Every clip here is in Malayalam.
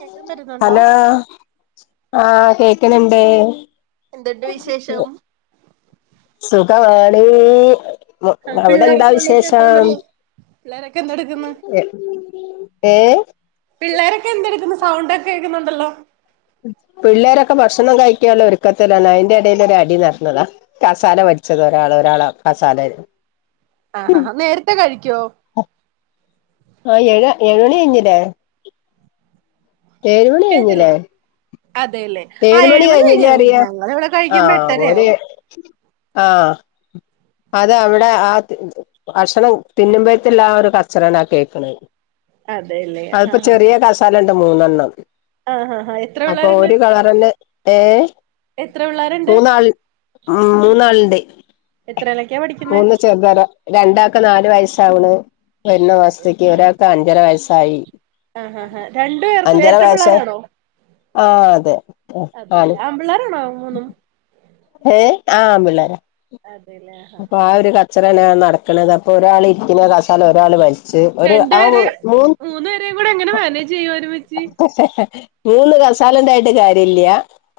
കേക്കാൻ പറ്റുന്നുണ്ടോ ഹലോ ആഹ് കേക്ക്ണണ്ട് എന്തുണ്ട് വിശേഷം സുഖാണ് ആ അവിടെ പിള്ളേരെ എന്താ സൗണ്ട് വിശേഷം കേൾക്കുന്നുണ്ടല്ലോ പിള്ളേരൊക്കെ എന്തെടുക്കുന്നു ഏഹ് പിള്ളേരൊക്കെ എന്തെട്ക്കുന്നു സൗണ്ട് ഒക്കെ കേക്ക്ന്നുണ്ടല്ലോ പിള്ളേരൊക്കെ ഭക്ഷണം കഴിക്കാള്ള ഒരുക്കത്തിലാണ് അയിന്റെ എടേലൊര് അടി നടന്നതാ കസാല വലിച്ചതാ ഒരാള് ഒരാളെ കസാലേല് ആഹ് ആഹ് നേരത്തെ കഴിക്കോ ഉം ആഹ് ഏഴ ഏഴു മണി കഴിഞ്ഞിലേ ഏഴ്‌ മണി കേട്ടില്ല കഴിഞ്ഞിലേ അതെല്ലേ ആ ഏഴ്‌ മണി ഏഴുമണി കഴിഞ്ഞാ കഴിഞ്ഞില്ലേറിയാ ഞങ്ങള് ഇവിടെ കഴിക്കുമ്പോ ആഹ് ഓര് എട്ടരയാവും ആഹ്‌ അത് അവ്ടേ ആ അക്ഷണം തിന്ന്മ്പഴത്തള്ളാ ആ ഒരു കച്ചറേണാ കേക്ക്ണത് അതെല്ലേ അത്പ്പോ ആഹ് ചെറ്യേ ആഹ് കസാലണ്ട് മൂന്നെണ്ണം ആഹ് ആഹ് എത്ര അപ്പൊ പിള്ളേരുണ്ട് ഒരു കളറന്നെ ഏഹ് എത്ര പിള്ളേരുണ്ട് മൂന്നാള് മൂന്നാള്ണ്ടയ് എത്രേലെക്കെ പഠിക്ക് ഒന്ന് ചെർതാ ര രണ്ടാക്ക് നാല് വയസ്സാവ്ണ് വരുന്ന അതെ മാസത്തേയ്ക്ക് ഒരാൾക്ക് അഞ്ചര വയസ്സായി ആഹ് ആഹ് ആഹ് രണ്ടു പേർക്കും അഞ്ചര ഇരട്ട വയസ്സാ പിള്ളേരാണോ ആഹ് അതെ ആണ് പിള്ളേരാണോ മൂന്നും ഏ ആഹ് ആൺ പിള്ളേരാ അതെലേ അപ്പൊ ആ ഒരു കച്ചറേണാ നടക്കണത് അപ്പൊ ഒരാൾ ഇരിക്ക്ന്ന കസാല ഒരാള് വലി ച്ച് ഒര് ആഹ് രണ്ടുപേരെ മൂന്ന് മൂന്നു പേരെയും കൂടെ എങ്ങനെ മാനേജ് ചെയ്യും ഒരുമിച്ച് മൂന്ന് ഹ് ഹ് ഹ് മൂന്ന് കസാലണ്ടായിട്ട് കാര്യല്ല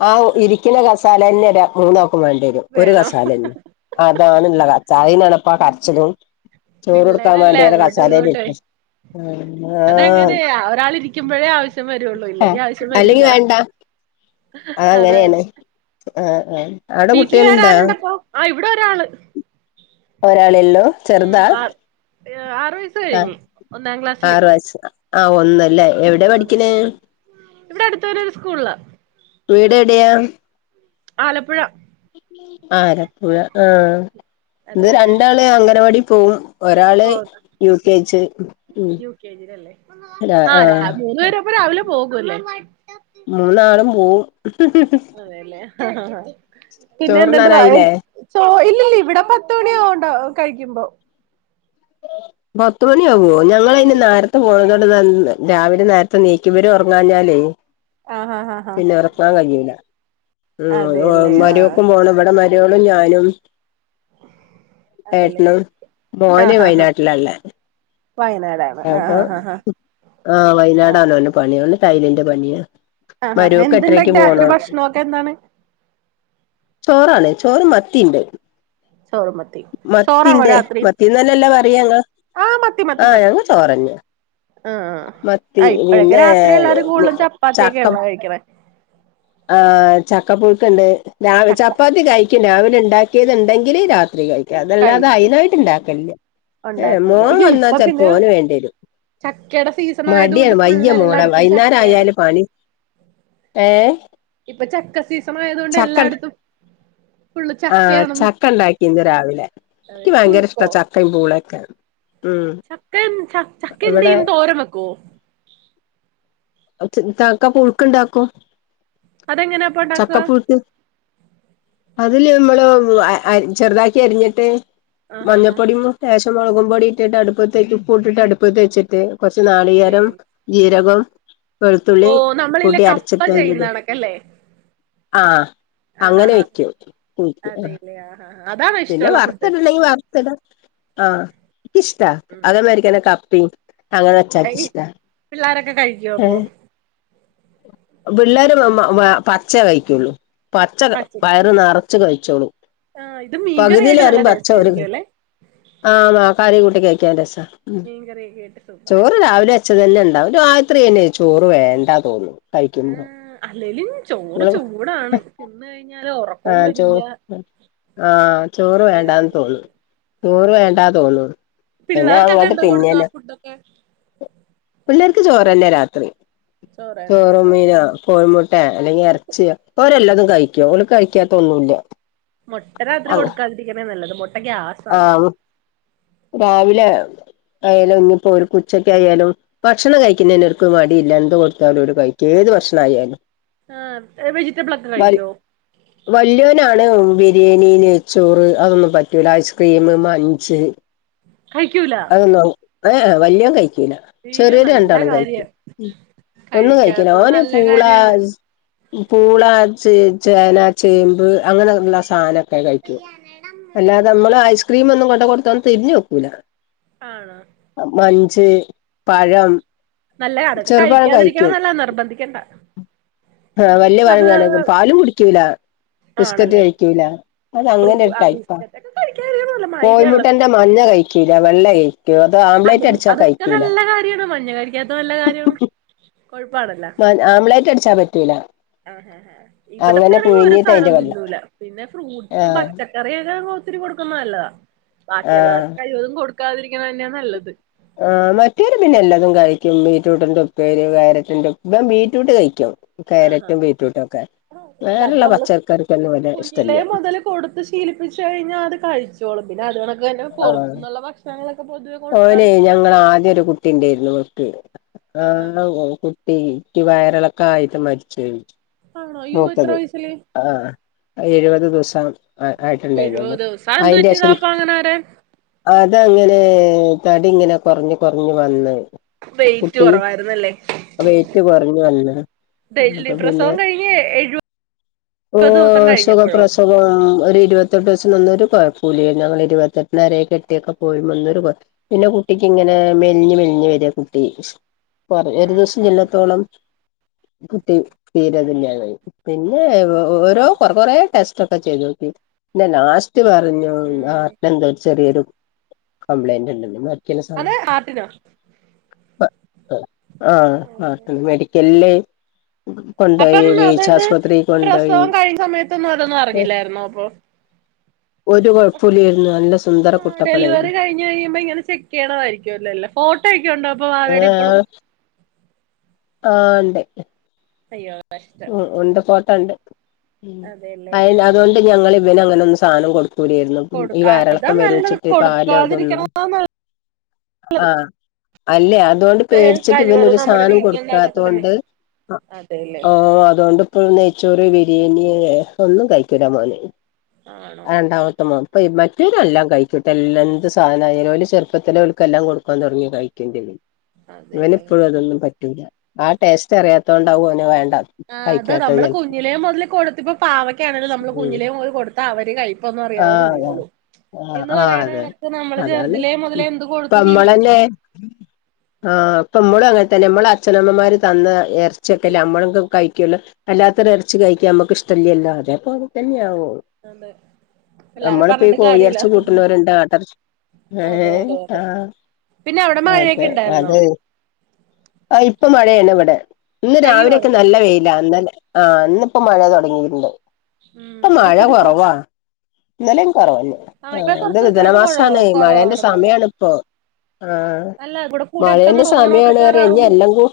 ആ ഒ ഇരിക്ക്ന്ന കസാലന്നെ ബേ മൂന്നാക്കും വേണ്ടേരും ഒ ഒരു വേണം കസാലന്നെ അതാണ്ള്ള കച്ച അയിനാണ്പ്പ ആ കരച്ചിലും ചോറൊട്ക്കാ പിള്ളേരല്ലേ വേണ്ടിയാണ് അങ്ങോട്ടും ഇങ്ങോട്ടേ കാസലേലിര്ത്തി അതങ്ങനെ ആഹ് ഒരാൾ ഇരിക്കുമ്പോഴേ ആവശ്യം വരുള്ളൂ ഏ ഇല്ലെങ്കി ആവശ്യം അല്ലെങ്കി വരൂല വേണ്ടാ അത് അതാണ് അങ്ങനേണ് ആഹ് ആഹ് അവ്ടെ കുട്ട്യേൾണ്ടാ ആഹ് ഇവിടെ ഒരാള് ഒരാളല്ലോ ഉം ചെറുതാ ആ ആറ് വയസ്സ് ആഹ് കഴിഞ്ഞ് ഒന്നാം ക്ലാസ്സില് ആറ വ ആഹ് ഒന്നല്ലേ എവിടെ ഒന്നില്ല പഠിക്കണേ ഒന്ന ഇവിടെ അടുത്തൊര ഒരു സ്കൂള വീടെഡയ ആലപ്പുഴ ആലപ്പുഴ ആഹ് അതെ ഇത് അതെ അതെ രണ്ടാള് അംഗനവാടി പോകവും ഒരാള് പോന്ന യു കെച്ച് ഉ യു കെ ജിലല്ലേ അ ആ ആഹ് മൂന്നു പേരപ്പ രാവിലെ പോകല്ലേ മൂന്നാളം പോ ല്ല ആഹ് പിന്നെ എണ്ട് വായ ചോറുണ്ണാനായില്ലേ സോ ഇല്ലല്ല ഇവിടെ പത്തുമണിയാവണ്ടോ കഴിക്കുമ്പോ പത്ത മണിയാ പോ ഞങ്ങന് ആഹ് നേരത്തെ പോണതോണ്ട് ത രാവിലെ നേരത്തെ നീക്കിവരും ഉറങ്ങാഞ്ഞാലേ ആഹ് ആഹ് ആഹ് പിന്നെ വറക്കാൻ കഴിയൂല്ല ഉ അതെല്ലേ ആഹ് മരൊക്കും പോണം ഇവിടെ മരകോളും ഞാനും അതല്ലേ ഏട്ടന മോനെ ആഹ് ആഹ് ആഹ് വയനാട്ടിലല്ല വയനാടാണ് അപ്പ ആഹ് ആഹ് ആഹ് ആഹ് ആഹ് വയനാടന്ന പണിയ തൈ്ലൻ് പണിയ ആഹാ എന്തുണ്ടേ രാത്രി ഭക്ഷണൊക്കെ എന്താണ് ചോറാണ് ചോറ് മത്തിണ്ട് ചോറും മത്തിയും ചോറാണോ മത്തിൻ്റെ രാത്രി മത്തിന്നല്ലെ പറയ ങ്ങൾ ആഹ് മത്തി മത്തി ആഹ് മത്തി ഞങ്ങ ചോറഞ്ഞേ ആഹ് മത്തി ആഹ് ഇപ്പഴൊക്കെ പിന്നെ രാത്രി എല്ലാരും കൂടുതലും ചക്കം ചപ്പാത്തിയൊക്കെയാണല്ലോ കഴിക്കണേ ആഹ് ചക്കപ്പുഴുക്കുണ്ട് ചക്ക ചപ്പാത്തികഴിക്കും രാവിലെ ഉണ്ടാക്കിയത്ണ്ടെങ്കിൽ രാത്രി കഴും അതല്ലാതെ കഴിക്കും അയ്നായിട്ട് ഇണ്ടാക്കലില്ല ഏ ഉണ്ടാക്കൂല മോൻ വന്നാൽ ചെലപ്പോ ഓന് വേണ്ടി വരും ചക്കടെ മടിയാണ് വയ്യ മോളെ വൈന്നാരാ ചക്കയാണ് ആയല് പണി ഏ ഇപ്പ ചക്ക സീസണായ തോണ്ട് എല്ലാ ട്ത്തും ആഹ് ചക്കണ്ടാക്കിന്നുരാവിലെ ഇക്ക് വയങ്കര ഇഷ്ട പുഴുക്കോ ചക്ക ക്കിം പുളോക്കെ ചക്കി ചക്കിം ഇവിടെ [unintelligible] തോരം വെക്കുവോ ചക്ക പുഴുക്ക്ണ്ടാക്കും അതെങ്ങനെയാപ്പ ചക്ക ഉണ്ടാക്കുക പുുഴുക്ക് അതില് നമ്മള് ചെറുതാക്കി അരിഞ്ഞിട്ട് ആഹ് ആഹ് മഞ്ഞപ്പൊടിം ലേശം മുളകും പൊടി ഇട്ടിട്ട് അടുപ്പത്ത് ഉപ്പുട്ടിട്ട്അടുപ്പത്തച്ചിട്ട് കുറച്ച് വേ നാളികേരം ജീരകം വെളുത്തുള്ളി ഓ നമ്മളില്ലെ കൂട്ടി കപ്പ ചെയ്യുന്ന അരച്ചിട്ടതില്ടും കണക്കല്ലേ ആഹ് അങ്ങനെ വയ്ക്കും അതാ [unintelligible] പിന്നെ വറുത്ത്‌ടണെങ്കി വറ്‌ത്ത്‌ടാആഹ് ഇക്ക്ഷ്ടാ ഉം അതേമാതിരിക്കന്നെ കപ്പി അങ്ങനെ വച്ചാ ഇക്ക്ഷ്ട്ടാ പിള്ളോരൊക്കെ കഴിക്കുവോ ഏ അപ്പൊ പിള്ളേർ പച്ച കഴിക്കുള്ളൂ പച്ച വയറ് നറച്ച് കഴിച്ചോളൂ ആഹ് ഇത് മീ കറിആയിട്ട് ഓര് നല്ലടേസ്റ്റായിരിക്കും അല്ലെ ആഹ് ആഹ് കറികൂട്ടി കഴിക്കാൻ രസ മീകറി [unintelligible] സൂപ്പറായിക്കും ഉച്ചക്കന്നെ ഉണ്ടാവും ഒരു രാത്രി തന്നെ ചോറ് വേണ്ടാ തോന്നും കഴിക്കുമ്പോ ആഹ് അല്ലോലും ചോറ് ഇങ്ങള് ചൂടാണ് തിന്ന് കഴിഞ്ഞാല് ഉറക്കവും ആഹ് വരൂല [unintelligible] ആഹ് ചോറ് വേണ്ടാന്ന് തോന്നും ഒരുപാടായിട്ടായിരിക്കും ചോറ് വേണ്ടാ അതെല്ലേ തോന്നു പിന്നെ പിള്ളേർക്കൊക്കെ അങ്ങട്ട് എന്താ കൊടുക്കാ തിന്നേന. ഫുഡൊക്കെ പിള്ളേർക്ക് ചോറന്നെ രാത്രി ചോറ് ചോറോ തന്നെയാണല്ലേ മീനോ. കോഴിമുട്ടെ എല്ലെങ്കി എറച്ചിയ ഇപ്പെഓരെല്ലതും കഴിക്കും ഓര് കയിയ്കും കയിക്കാത്ത ഒന്നുല്ല. മുട്ട രാത്രി അങ്ങ് കൊടുക്കാതിരിക്കണ നല്ലത് മൊട്ട ഗ്യാസാണ്. ആഹ് രാവിലെ ആയാലും ഇനിപ്പോ ഒര്ക് ഉച്ചയ്ക് ആയാലും ഭക്ഷണം കഴിക്കുന്നന് ഓര്ക് മടില്ല എന്ത് കൊടുത്താലും ഓര് കഴിക്. [unintelligible] ആഹ് വെജിറ്റബിൾ ഒക്കെ കഴിക്കോ? വല്യാനാണ് ബിരിയണി നെയ്ചോറ് അതൊന്നും പറ്റൂല ഐസ്ക്രീം മഞ്ച് [inaudible] കയ്ക്കൂല? ഏ് വല്ല്യോൻ കയ്ക്കൂല. അയ്യോ ചെറിയോര് നല്ല രണ്ടാളും കയിക്കും കാര്യം ഒന്നും കയികൂല കഴിക്കാത്തത് ഓന് നല്ല പൂള കാര്യാണ് പൂളാച്ച് ചേന ചേമ്പ് അങ്ങനെ ള്ള സാനൊക്കെ കയ്ക്കും അല്ലാതെ അമ്മള് ഐസ് സ്ക്രീം ഒന്നു കൊണ്ട കൊട്ത്ത ഓന് തിരിഞ്ഞോകൂല. ആണോ? മഞ്ച് പഴം നല്ല അതൊക്കെ ചെറുപഴം കഴിക്കാതിരിക്കണ കയ്ക്കും. നല്ല നിർബന്ധിക്കണ്ട ആഹ വല്ല്യ ഫ്രൂട്ട്സ് അത് [unintelligible] പാലും കുടിക്കൂല. ബിസ്കറ്റ് ആണല്ലേ കയ്ക്കൂല അത് ഫ്രൂ അങ്ങനെ ഒര് ആഹ് ടൈപ്പാ ബിസ്ക്കറ്റ് ഒക്കെ കഴിക്കാതിരിക്കണ നല്ല മൈദയുള്ള ഫ്രൂ കോഴിമുട്ടന്റെ മഞ്ഞ കയ് കീല്ല വെള്ളെ [inaudible] അതൊക്കെ നല്ല കാര്യമാണ് മഞ്ഞ കഴിക്കാത്ത നല്ല കാര്യമാണ് കൊഴപ്പണല്ലോ ആംലേറ്റ് അടിച്ചാ പറ്റൂല. ആഹ് ആഹ് ആഹ് ഇവടത്തെ അങ്ങനെ ആണെങ്കി ഒരു പുഴുങ്ങിട്ട് സാനു അതിന്റെ വെള്ള തിന്നൂല പിന്നെ ഫ്രൂട്ട്സും ആഹ് പച്ച കറിയൊക്ക ഒത്തിരി കൊടുക്കുന്നെ നല്ലതാ ബാക്കി എല്ലാ ആഹ് കഴിവതും കൊടുക്കാതിരിക്കുന്നെ ന്ന നല്ലത്. ആഹ് മറ്റേര് പിന്നെ എല്ലതും കഴിക്കും ബീട്രൂട്ടിന്റെ ഉപ്പേരി കരറ്റിന്റെ ഉ ഇവൻ ബീറ്റ്രൂട്ട് കയ്ക്കും. കേരറ്റും ബീറ്റൂട്ടുംക്കെ. അല്ല അത് അമ്ള് കുഞ്ഞിലെ ഇഷ്ടല്ല മൊതല് കൊടുത്ത് ശീലിപ്പിച്ച് കഴിഞ്ഞാ അത് കഴ ചോളും പിന്നെ അത് ക്കണക്ക് തന്നെ ആഹ് പൊറത്തുന്നുള്ള ഭക്ഷണങ്ങളൊക്കെ പൊതുവെ ഓനെ കൊടുക്കാതിരിക്കണ ഞങ്ങളെ നല്ലത് ആദ്യ ഒരു കുട്ടി ഒണ്ടേരുന്നു വക്ക് ആഹാ ആഹ് ഓ ട്ടിയ്ക് വയറിളക്ക ആയിറ്റ് മരിചോയ്. ആണോ അയ്യോ എത്ര വയസില്? ആഹ് എഴുപത് ദിവസം. ആഹ് ആയിട്ടുണ്ടായ്നു എഴുപത് ഒന്ന് ദിവസം അതെന്ത് പറ്റിയതാ അയിന്റെഷം അപ്പ അങ്ങനെ വരാൻ അതങ്ങനെ തടി ഇങ്ങനെ കൊറഞ്ഞ് കൊറഞ്ഞ് വന്ന്. വെയിറ്റ് കുട്ടി കുറവായിരുന്നല്ലേ വെയ്റ്റ് കൊറഞ്ഞ് വന്ന്. അപ്പൊ പിന്നെ പ്രസവം കഴിഞ്ഞ് എഴുപത് ദിവസം കഴിഞ്ഞപ്പോഴോ? ഓ സുഖപ്രസവം ഒരു ഇരുപത്തെട്ട് ഓസം നിന്നൊരു കൊഴപ്പുല്ലെനു ഞങ്ങൾ ഇരുപത്തെട്ടിനരെ കെട്ടിക്കെ പോര്മ്പോ ഒന്നൊരു കൊ പിന്നെ കുട്ടിക്ക് ഇങ്ങനെ മെലിഞ്ഞ് മെലിഞ് വെര കുട്ടി. കൊറേ ദിവസം ചെല്ലത്തോളം കുട്ടി തീരെ തില്ലാതായ്. പിന്നെ ഓരോ കൊറെ കൊറെ ടെസ്റ്റ് ഒക്കെ ചെയ്തോ ക്കി. ഇന്ന ലാസ്റ്റ് പറഞ്ഞു ഹാർട്ട് എന്തോ ചെറിയൊരു കംപ്ലൈന്റ് ണ്ടെന്ന്. രിക്ണെ സ അതെ ഹാർട്ടിനോ പ അ ആഹ് ഹാർട്ടിന് മെഡി എല്ലേ അപ്പം അതാത് ഈ പ്രസവം കഴിയുന്ന സമയത്തൊന്നും അതൊന്നും അറിഞ്ഞില്ലായിരുന്നോ അപ്പൊ? ഒരു കൊഴപ്പുല്ലായിരുന്നു നല്ല സുന്ദര കുട്ടപ്പനായിരുന്നു. ങ്ങ കഴുമ്പോ ഇങ്ങെ ചെക്ക് ചെയ്യണയിരിക്കുംല്ലോല്ലെ ഫോട്ടോ ഒക്കെ ഒണ്ടോ അപ്പൊ വാവെടെ ഇപ്പളും? ഏഹ് ആഹ് ഇണ്ട്. അയ്യോ കഷ്ടം ഉം ഉണ്ട് ഫോട്ടണ്ട് അതെല്ലേ അയ് ആഹ് ആഹ് അതുകൊണ്ട് ആഹ് ഞങ്ങള് ഇവന് അങ്ങനെ ഒന്നും സാധനം കൊടു കുടിയിരുന്നു ഈ കൊടുക്കാ അതാ വയറളക്കം നല്ലത് വരൂച്ചിട്ട് പാല അതൊന്നു കൊടുക്കാതിരിക്കണം ആഹ് അല്ലെ അതുകൊണ്ട് പേടിച്ചിട്ട് കഴിവതും ഇവനൊരു നമ്മുടെ സാധനം വീട്ടിലുണ്ടാക്കണതൊക്കെ തന്നെ കൊടുക്കാതോണ്ട് അതെല്ലേ ആഹ് അതുകൊണ്ട് ഇപ്പോ നെയ്ച്ചോറ് ബിരിയാണി ഒന്നും കഴിക്കൂല മോന് ആണോ രണ്ടാമത്തെ മോൻ അപ്പ മറ്റോരൊല്ലാം കഴിക്കുട്ട എല്ലാ എന്ത് സാനായാലും ഓല് ചെറുപ്പത്തിലെ ഓല്ക്ക്ല്ലാം കൊടുക്കാൻ തുടങ്ങി കഴിക്കും ചെയ്യും ഇവൻ അതെല്ലേ ഇപ്പോഴും അതൊന്നും പറ്റൂല്ല ആഹ് ടേസ്റ്റ് അറിയാത്തോണ്ടാവും അവന് വേണ്ട ആ അതാ കഴിക്കാത്തത് നമ്മള് ചെലപ്പോ കുഞ്ഞിലേ മുതല് കൊടുത്തിപ്പൊ പാവക്കാണേലും നമ്മള് കുഞ്ഞിലേ മുതൽ കൊടുത്ത അവര് കഴിക്കും ഇപ്പൊന്നും അറിയാവത് ആഹ് ഇല്ലാലോ ആഹ് എന്ന് ആഹ് പറയണ അതെ ഇടക്ക് നമ്മള് അതാണ് ചെറുതിലെ മുതലേ എന്ത് ഇപ്പ കൊടുത്തു നമ്മളന്നെ ശീലിപ്പിക്കണം ആഹ് ഇപ്പ മ്മളും അങ്ങനെ തന്നെ മ്മള് അച്ഛനമ്മമാര് തന്ന ഇറച്ചിയൊക്കെല്ലെ നമ്മള്ത് കഴിക്കുല്ലോ അല്ലാത്തൊര് ഇറച്ചി കഴിക്കാ നമക്ക് ഇഷ്ടല്ല്യല്ലോ അതേപോലെ തന്നെ ആവും അതെ പിള്ളാരെ നമ്മളിപ്പ ഈ പറഞ്ഞിട്ട് കാര്യല്ല കോഴിറച്ചി കൂട്ടുന്നോരുണ്ട് ആട്ടറചി അതെ അതെ ഏഹ് അതെ ആഹ് പിന്നെ അവിടെ മഴയൊക്കെ അതെ ഉണ്ടായിരുന്നോ അതെ ആഹ് ഇപ്പൊ മഴയാണ് ഇവിടെ ഇന്ന് രാവിലെയൊക്കെ പെയ്യുവാണോ നല്ല വെയില ഇന്നലെ ആഹ് ഇന്നിപ്പോ മഴ തുടങ്ങിയിട്ടുണ്ട് ഉം ഇപ്പൊ ഇവിടെ മഴ ഇപ്പ ദേ കുറവാ ഇന്നലെയും കുറവന്നെ ആ ഇപ്പൊ കുറച്ച് ഇത് ദിവസമായിട്ട് കൊറവ ധനമാസാണ് മഴേന്റെ കൊറവാണ് മഴ സമയാണ് ഇപ്പോ ആഹ് അല്ല ഇവിടെ കൂടെ എടുത്തമ്മ മഴേന്റെ ഓണോക്കെ സമയാണ് പറയാ ഇനി [unintelligible] എല്ലാം കൂ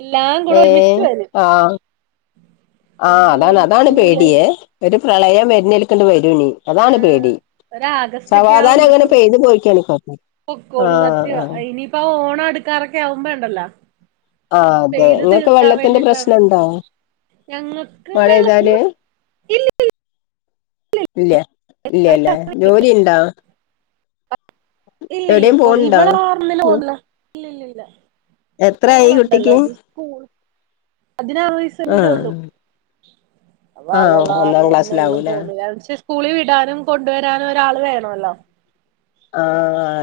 എല്ലാം കൂടെ ഏഹ് ഒരുമിച്ച് വെരും ആഹ് ആഹ് അതാണ് അതാണ് പേടിയെ ഒരു പ്രളയം വരുന്നേൽക്ക് വരൂള്ളു ആ അതാണ് പേടി ഒരു ആഗസ്റ്റ് സമാധാനം അങ്ങനെ പെയ്തു പോയിക്കാണ് ഇപ്പൊ പൊക്കോള് സത്യ ഇനിയിപ്പ ഓണം അടുക്കാറൊക്കെ ആവുമ്പോണ്ടല്ലോ ആ അതെ ഇങ്ങക്ക് വെള്ളത്തിന്റെ പ്രശ്നണ്ടാ ഞങ്ങൾക്ക് വെള്ളത്തിൻ്റെ പ്രശ്നം ഇല്ലി ല്ല ഇല്ല ഇല്ലല്ല, ജോലി ഉണ്ടോ? ഇല്ലല്ല ഇപ്പൊ പോണുണ്ടോ ഇവടെ വർന്നില ഉം പോന്നില്ല ഇല്ലല്ലല്ല എത്രായി മോളുണ്ടല്ലോ കുട്ടിക്ക് അത് സ്കൂൾ അതിന ആഹ് ആഹ് ഒന്നാം ക്ലാസ്സിലാവൂലേ [unintelligible] സ്കൂളിവിടാനും കൊണ്ടുവരാനും ഒരാൾ വേണോല്ലോ ആ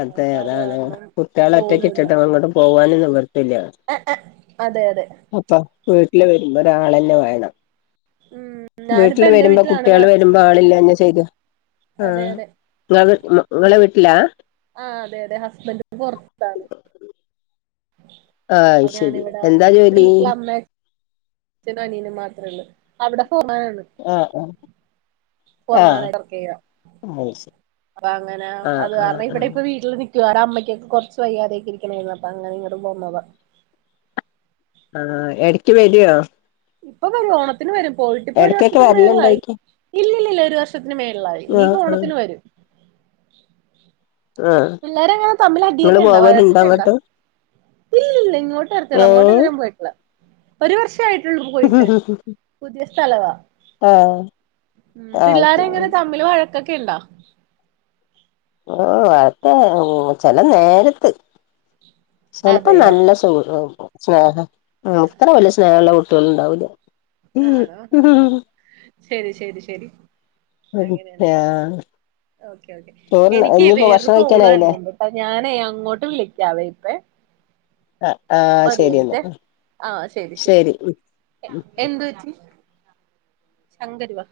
അതെ അത് അതാണ് കാരണം കുട്ടിയാളെ പോകുന്നില്ല ഒറ്റക്കിട്ടിട്ട് അങ്ങോട്ട് പോവാനും നിവൃത്തില്ല ആ അതെ അതെ അപ്പൊ വീട്ടിൽ വരുമ്പോ ഒരാളന്നെ വേണം ഉം വീട്ടിൽ ഞാനിപ്പോ എന്റെ വരുമ്പോ വീട്ടിലാണ് കുട്ടികൾ വ വരുമ്പോ ആളില്ലാഞ്ഞാ ശെരി ആ അതെ അതെ ഞാള ഇങ്ങളെ വീട്ടിലാ ആ അതെ അതെ ഹസ്ബൻഡ് ഇപ്പൊ പൊറത്താണ്. ആഹ് അയ് ശെരി. ഞാനിവിടെ എന്താ ജോലി? ച്ചനും അനിയനും മാത്രേള്ളൂ അവിടെ [unintelligible] ആഹ് ആ ഫോർമനായി വർക്ക് ആഹ് അത് ശരി ചെയ്യാഅപ്പൊ അങ്ങനെ ആഹ് അത് ആഹ് കാരണം ആഹ് ഇവിടെ ഇപ്പ വീട്ടിൽ നി ഇവരെ അമ്മക്കെ കുറച്ച് വയ്യാതേട്ട് ഇരിക്ക്ണേനു അപ്പ അങ്ങനെ ഇങ്ങട്ട് പോന്നതാ. ആ എടക്ക് വെരോ ഇപ്പൊ വരും ഓണത്തിന് വരും പോയിട്ട് ഇപ്പൊ ഒരു എടക്കൊക്കെ വർഷത്തിന് മേളിലായി വരല്ണ്ടായിക്ക ഇല്ലില്ലില്ല ഒരു വർ ത്തിന് മേളിലായി ആഹ് ഇനിയിപ്പോ ആഹ് ഓണത്തിന് വരും ആഹ് പിള്ളേരെങ്ങനെ തമ്മിൽ അടിയൊക്കെ ഇങ്ങള് ഉണ്ട പോവലുണ്ടോ വഴക്കൊക്കെ ഉണ്ടാ? അങ്ങട്ട് ഇല്ലല്ല ഇങ്ങോട്ട് വരത്തില്ല അങ്ങോട്ട് ഏഹ് ഇതുവരേം പോയിട്ടിള്ള ഒരു വർഷമായി മ് പോയിട്ട് പുതിയ സ്ഥലവാ ആഹ് ആഹ് പിള്ളേരെങ്ങനെ ശരി തമ്മില് വഴക്കൊക്കെ ഇണ്ടോ? ഓ അതെ ഉം ചെല നേരത്ത് ചിലപ്പോ അതെയോ നല്ല സു സ്നേഹ ഇത്ര വലിയ സ്നേഹള്ള കുട്ടിയോൾ ഇണ്ടാവൂല്ല. ആണോ ആഹ് ശരി ശരി ശരി അങ്ങനെയാണ്ലേ ആഹ് ഓക്കെ ഓക്കേ ചോറ് എനിക്ക് ഇഞ്ഞിപ്പോ വേറൊരു ഭക്ഷണം കോള് കഴിക്കാനായില്ലേ വരണണ്ട് ഞാനേ അങ്ങോട്ട് വിളിക്കാവേ ഇപ്പ ആഹ് ആഹ് ശരി എന്നാ ശരി [unintelligible] ശങ്കരി വഹ